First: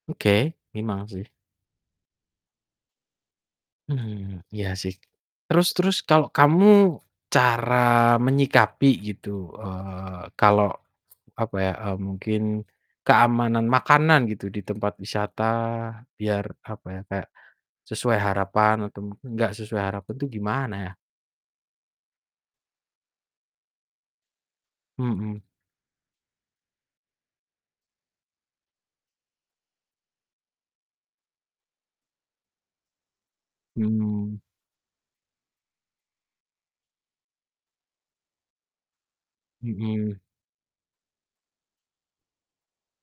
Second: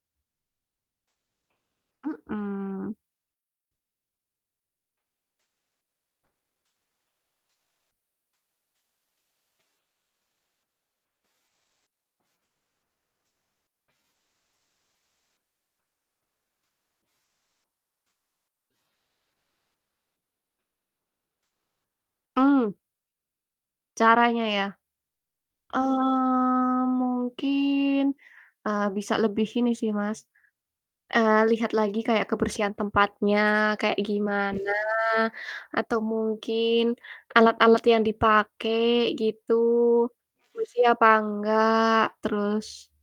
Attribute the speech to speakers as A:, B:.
A: Oke, emang sih.
B: Mhm.
A: Mmm, iya sih. Terus terus kalau kamu cara menyikapi gitu, eee, kalau, apa ya, eee, mungkin keamanan makanan gitu di tempat wisata biar, apa ya, kayak sesuai harapan atau mungkin enggak sesuai harapan tuh gimana ya?
B: Mmm. Caranya ya?
A: Mhm.
B: Eee, mungkin eee, bisa lebih ini sih, Mas, eee, lihat lagi kayak kebersihan tempatnya kayak
A: Mmm.
B: gimana atau mungkin alat-alat yang dipake gitu
A: Mhm.
B: bersih apa engga, terus